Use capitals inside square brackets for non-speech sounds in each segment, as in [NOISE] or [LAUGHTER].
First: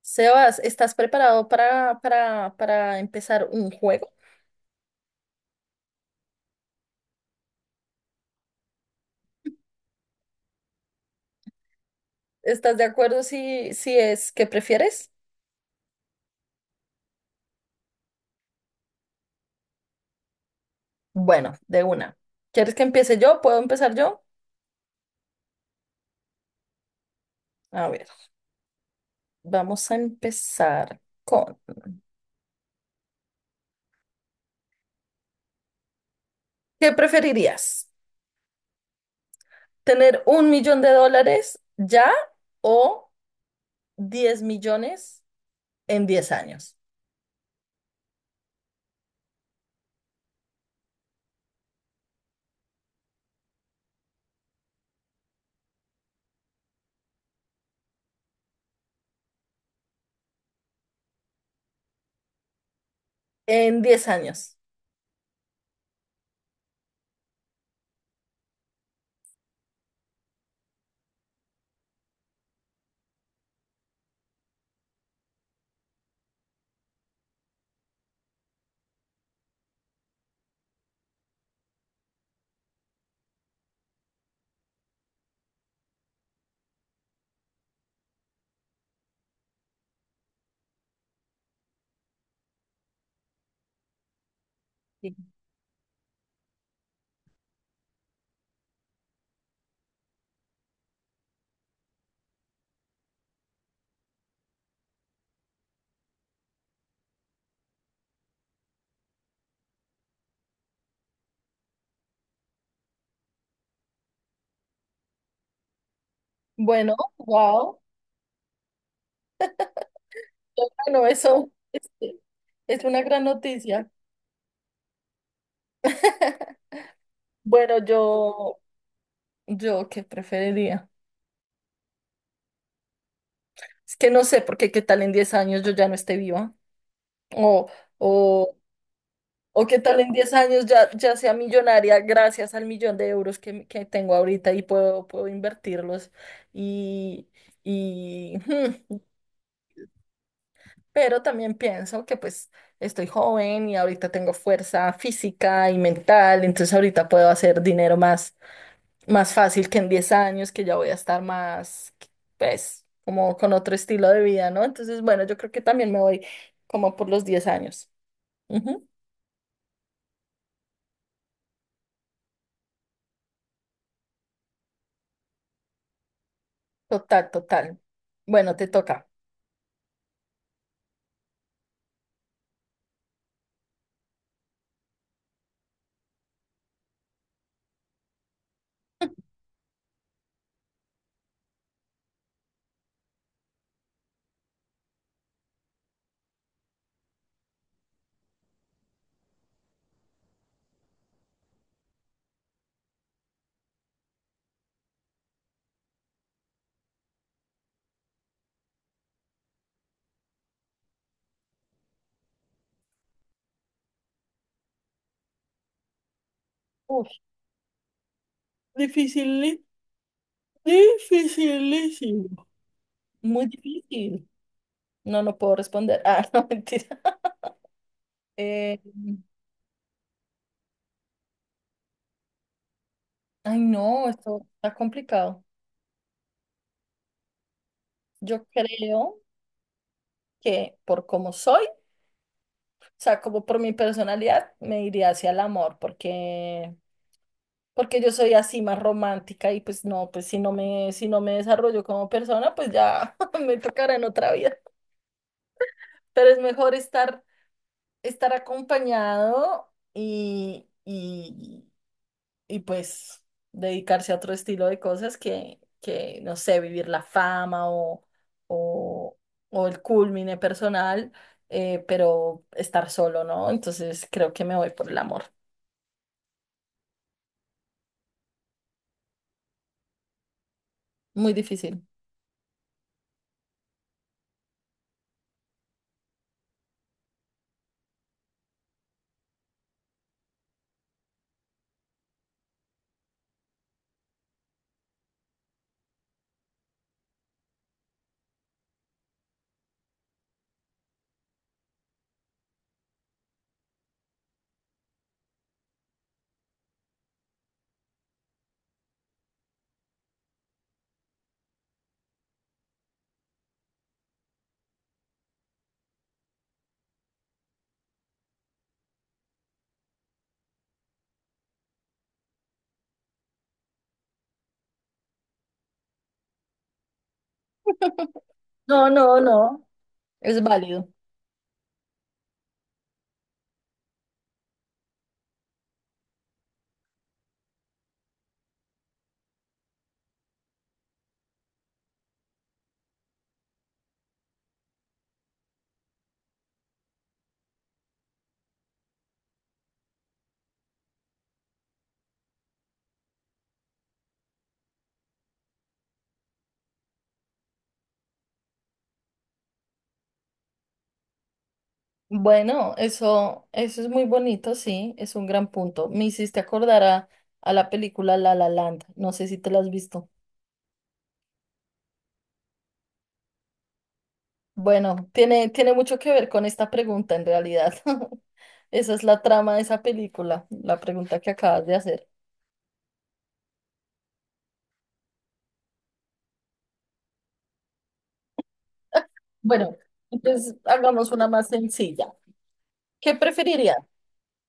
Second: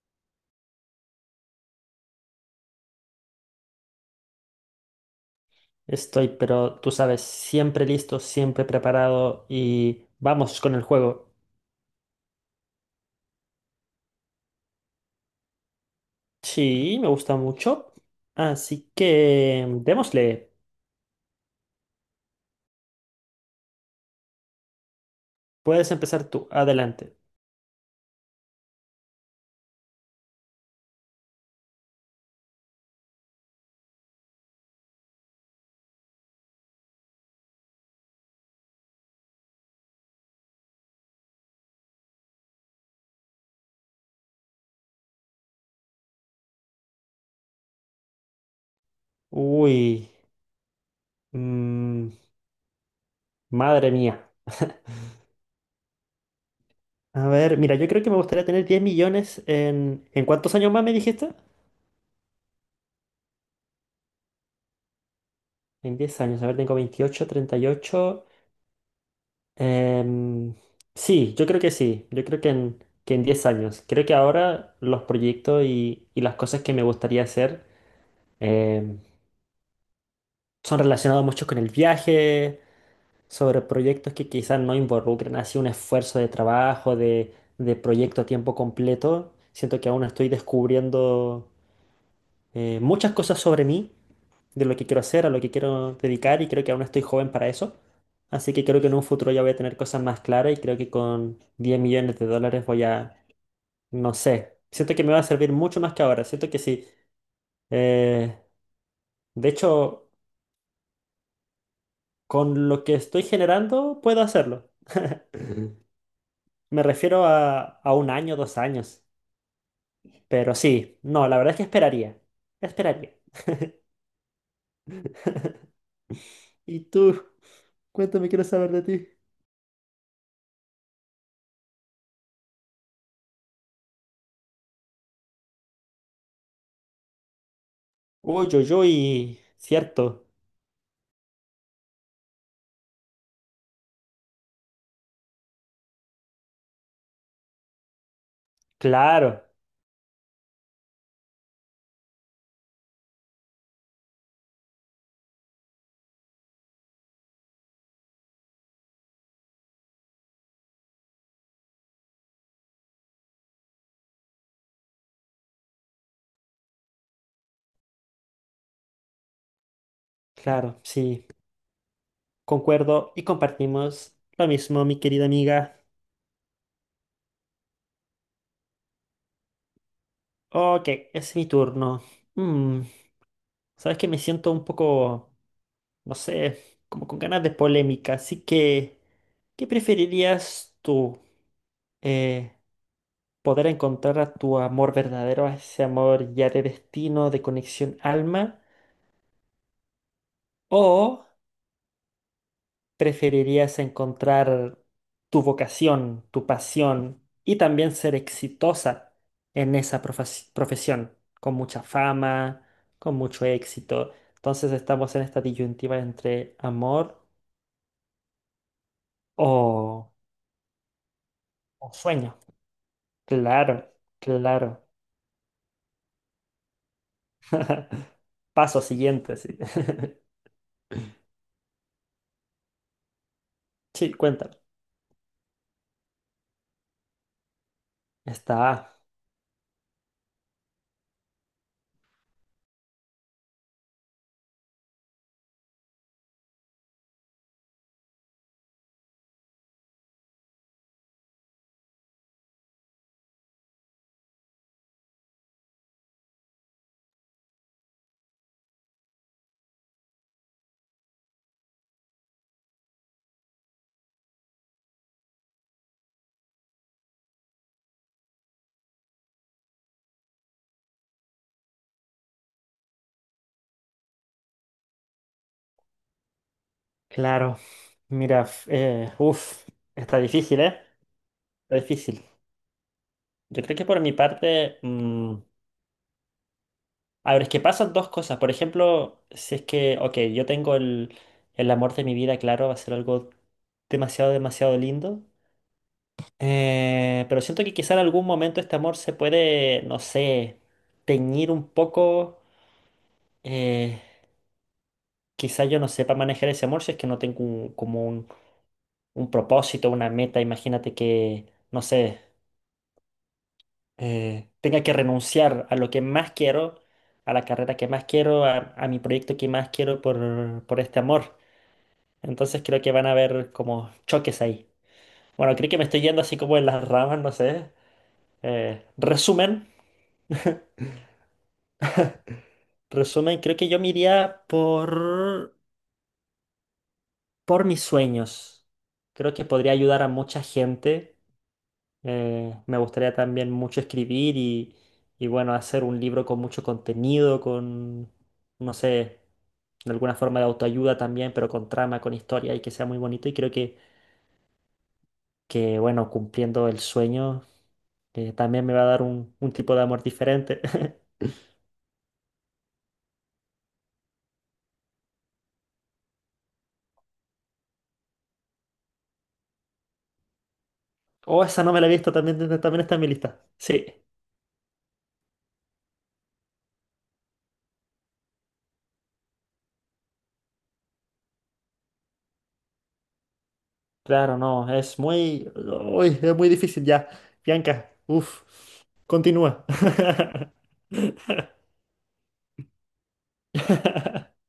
Sebas, ¿estás preparado para empezar un juego? Estoy, pero tú sabes, siempre listo, siempre preparado y vamos con el juego. ¿Estás de acuerdo si es que prefieres? Sí, me gusta mucho. Así que démosle. Bueno, de una. ¿Quieres que empiece yo? ¿Puedo empezar yo? Puedes empezar tú. Adelante. A ver, vamos a empezar con... ¿Qué preferirías? ¿Tener un millón de dólares ya o diez millones en 10 años? Uy, mm, madre mía. A ver, mira, yo creo que me gustaría tener 10 millones en... ¿En cuántos años más me dijiste? En 10 años. En 10 años. A ver, tengo 28, 38. Em, sí, yo creo que sí. Yo creo que en 10 años. Creo que ahora los proyectos y las cosas que me gustaría hacer em, son relacionados mucho con el viaje, sobre proyectos que quizás no involucren así un esfuerzo de trabajo, de proyecto a tiempo completo. Siento que aún estoy descubriendo, muchas cosas sobre mí, de lo que quiero Sí. hacer, a lo que quiero dedicar y creo que aún estoy joven para eso. Así que creo que en un futuro ya voy a tener cosas más claras y creo que con 10 millones de dólares voy a, no sé, siento que me va a servir mucho más que ahora, siento que sí. Eh, de hecho, con lo que estoy generando puedo hacerlo. Ujú. Me Bueno, refiero wow. a un año, 2 años. Pero sí, Bueno, no, la eso verdad es que esperaría. es una Esperaría. gran noticia. [LAUGHS] ¿Y tú? Bueno, Cuéntame, quiero yo, saber de ti. Yo qué preferiría. Es que no sé, porque qué tal en 10 años yo ya no esté viva. O, Uy, o, uy, uy, o qué tal en cierto. 10 años ya sea millonaria gracias al millón de euros que tengo ahorita y puedo invertirlos. Y, y, hmm, Claro, pero también pienso que pues estoy joven y ahorita tengo fuerza física y mental, entonces ahorita puedo hacer dinero más fácil que en 10 años, que ya voy a estar más, pues, como con otro estilo de vida, ¿no? Entonces, bueno, yo creo que también me voy como por los diez años. Ujú, claro, sí, concuerdo y compartimos lo mismo, mi querida amiga. total, total. Bueno, te toca. Ok, es mi turno. Mm, sabes que me siento un poco, no sé, como con ganas de polémica, así que, ¿qué preferirías tú? Eh, ¿Poder encontrar a tu amor verdadero, a ese amor ya de destino, de conexión alma? ¿O preferirías encontrar tu vocación, tu pasión y también ser exitosa en esa profesión, con mucha fama, con mucho éxito? Entonces estamos en esta disyuntiva entre Uf, amor difícil, o, o sueño. dificilísimo. Muy Claro, difícil. claro. No, no puedo responder. Ah, [LAUGHS] no, mentira. [LAUGHS] Eh, Paso siguiente, sí. [LAUGHS] Ay, no, Sí, esto cuéntame. está complicado. Yo Está, creo que por cómo soy, o sea, como por mi personalidad, me iría hacia el amor, porque yo soy así más romántica y pues no, pues si no me desarrollo como persona, pues ya [LAUGHS] me tocará en otra vida. Pero es mejor estar acompañado y pues dedicarse a otro estilo de cosas que no sé, vivir la fama o, o el culmine personal, pero estar solo, ¿no? Entonces creo que me voy por el amor. claro. Mira, uff, está difícil, ¿eh? Muy Está difícil. difícil. Yo creo que por mi parte, a ver, es que pasan dos cosas. Por ejemplo, si es que, ok, yo tengo el amor de mi vida, claro, va a ser algo demasiado, demasiado lindo. Pero siento que quizá en algún momento este amor se puede, no sé, teñir un poco. eh, quizá yo no sepa manejar ese amor si es que no tengo como un propósito, una meta. Imagínate que, no sé, tenga que renunciar a lo que más quiero, a la carrera que más quiero, a mi proyecto que más quiero por este amor. Entonces creo que van a haber como choques ahí. Bueno, creo que me estoy yendo así como en las ramas, no sé. [LAUGHS] Eh, No, no, no, resumen, es válido. resumen, creo que yo me iría por mis sueños. Creo que podría ayudar a mucha gente. Me gustaría también mucho escribir y bueno, hacer un libro con mucho contenido, con, no sé, de alguna forma de autoayuda también, pero con trama, con historia y que sea muy bonito. Y creo que bueno, cumpliendo el sueño, que también me va a dar un tipo de amor diferente. [LAUGHS] Bueno, eso es muy bonito, sí, es un gran punto. Me hiciste acordar a la película La La Land, no sé si te la has visto. Oh, esa no me la he visto, también, también está en mi lista. Sí, Bueno, tiene mucho que ver con esta pregunta en realidad. [LAUGHS] Esa es la trama de esa película, la pregunta que acabas de hacer. claro, no, es muy... uy, es muy difícil ya. Bianca, uff, continúa. Bueno, entonces hagamos una más [LAUGHS] sencilla. ¿Qué preferirías?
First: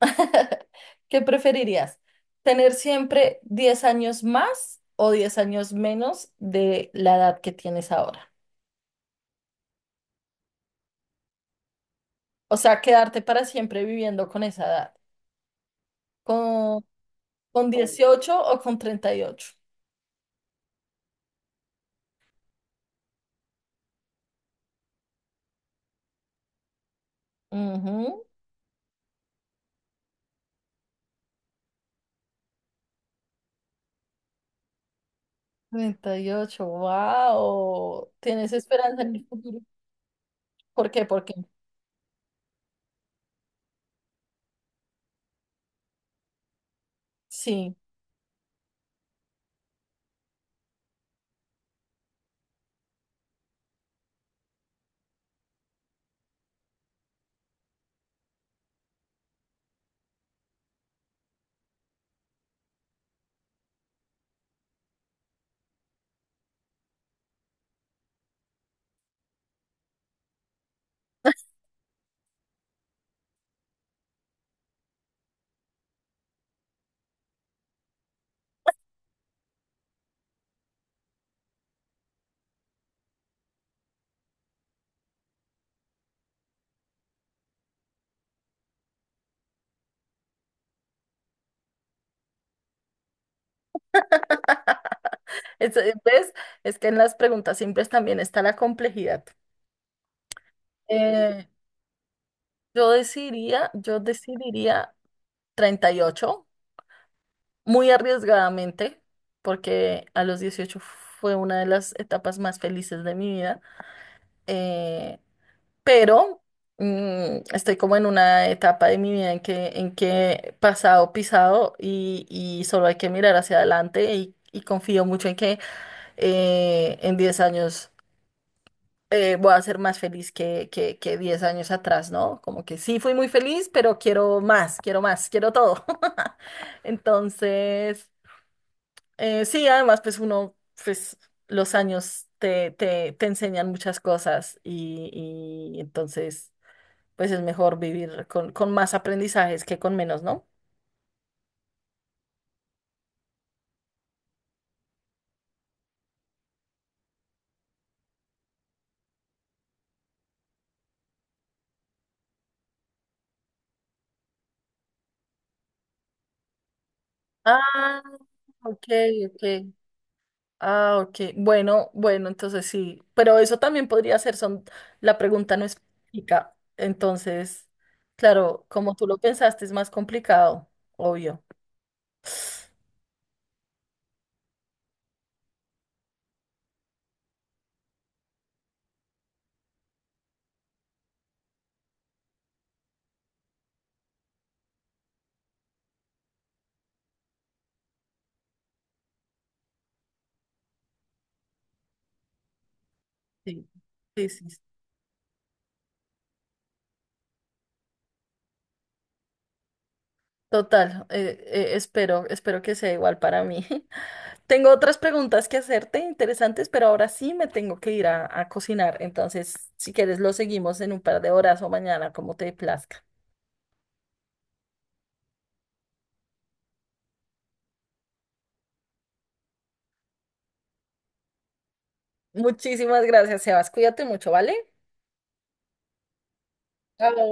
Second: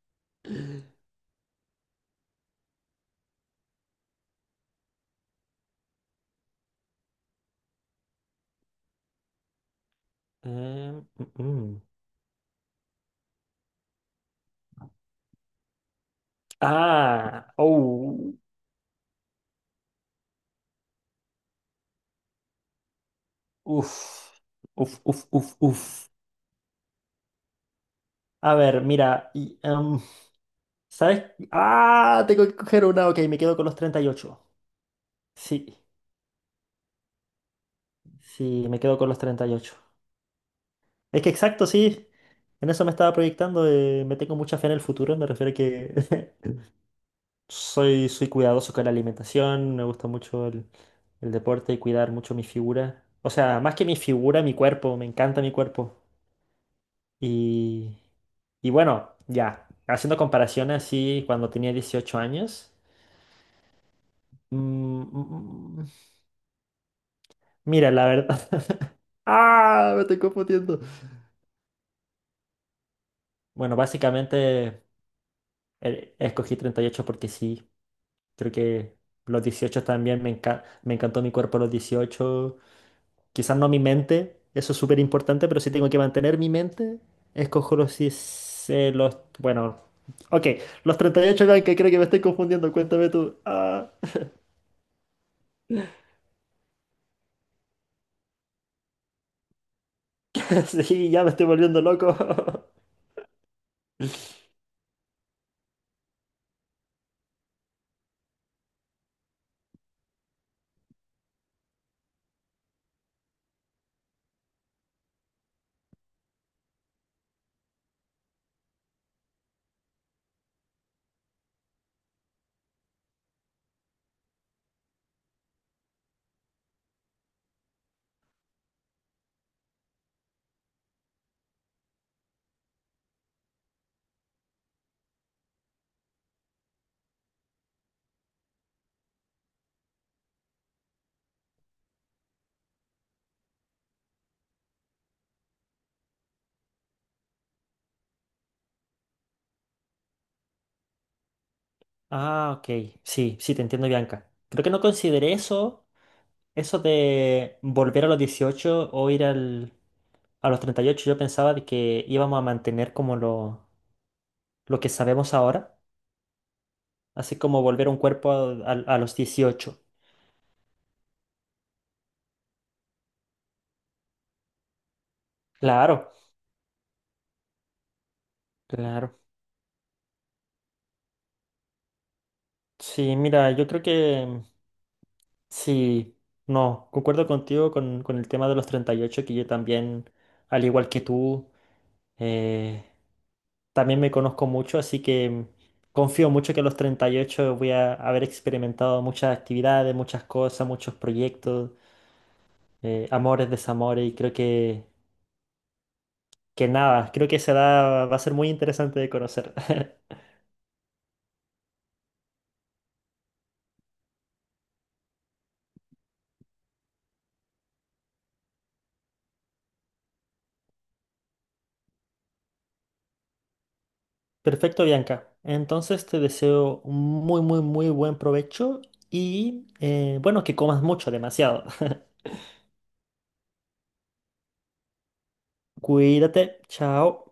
[LAUGHS] ¿Qué preferirías? ¿Tener siempre 10 años más o 10 años menos de la edad que tienes ahora? Mm, mm. O sea, quedarte para siempre viviendo con esa edad. ¿Con Ah, con oh, 18 o con 38? uff, uff, uff, uff, uff. Ujú, A ver, mira, y, ¿sabes? Ah, tengo que coger una, ok, me quedo con los 38. Sí, 38. Wow. ¿Tienes sí, me quedo esperanza con en los el treinta y futuro? ocho ¿Por qué? Es ¿Por que qué? exacto, sí. En eso me estaba proyectando. Me tengo mucha fe en el futuro. Me refiero a que [LAUGHS] Sí. soy cuidadoso con la alimentación. Me gusta mucho el deporte y cuidar mucho mi figura. O sea, más que mi figura, mi cuerpo. Me encanta mi cuerpo. Y, y bueno, ya. Haciendo comparaciones así, cuando tenía 18 años. mm, mm, mm, mira, la verdad. [LAUGHS] ¡Ah! Me estoy confundiendo. Bueno, básicamente escogí 38 porque sí. Creo que los 18 también me encantó mi cuerpo a los 18. Quizás no mi mente, eso es súper importante, pero si tengo que mantener mi mente, escojo los, 10, los, bueno, ok, los 38, que creo que me estoy confundiendo, cuéntame tú. Ah, ¿Ves? Es que en las preguntas simples también está la complejidad. [LAUGHS] sí, ya me Eh, estoy volviendo loco. [LAUGHS] Yo decidiría 38, muy arriesgadamente, porque a los 18 fue una de las etapas más felices de mi vida. Eh, pero mm, estoy como en una etapa de mi vida en que pasado, pisado y solo hay que mirar hacia adelante y confío mucho en que en 10 años voy a ser más feliz que 10 años atrás, ¿no? Como que sí fui muy feliz, pero quiero más, quiero más, quiero todo. [LAUGHS] Entonces, sí, además, pues uno, pues los años te enseñan muchas cosas y entonces pues es mejor vivir con más aprendizajes que con menos, ¿no? Ah, ok. Sí, sí, te entiendo, Bianca. Creo que no consideré eso de volver a los 18 o ir al, a los 38. Yo pensaba de que íbamos a mantener como lo que sabemos ahora, así como volver a un Ah, cuerpo a, ok, a los ok. 18. Ah, ok. Bueno, entonces sí. Pero eso también podría ser, son, la pregunta no Claro, explica. Entonces, claro, como tú lo claro. pensaste, es más complicado, obvio. Sí, mira, yo creo que sí, no, concuerdo contigo con el tema de los 38, que yo también, al igual que tú, eh, también me conozco mucho, así que confío mucho que a los 38 voy a haber experimentado muchas actividades, muchas cosas, muchos proyectos, amores, Sí, desamores, y sí, creo sí. que nada, creo que esa edad va a ser muy interesante de conocer. [LAUGHS] Total, espero que sea igual para mí. [LAUGHS] Tengo otras preguntas que hacerte interesantes, pero ahora sí me tengo que ir a cocinar. Entonces, si quieres, lo seguimos en un par de horas o mañana, como te plazca. Perfecto, Bianca. Entonces te deseo un muy, muy, muy buen provecho y bueno, que comas mucho, demasiado. Muchísimas gracias, Sebas. Cuídate mucho, ¿vale? [LAUGHS] Cuídate, Chao. chao.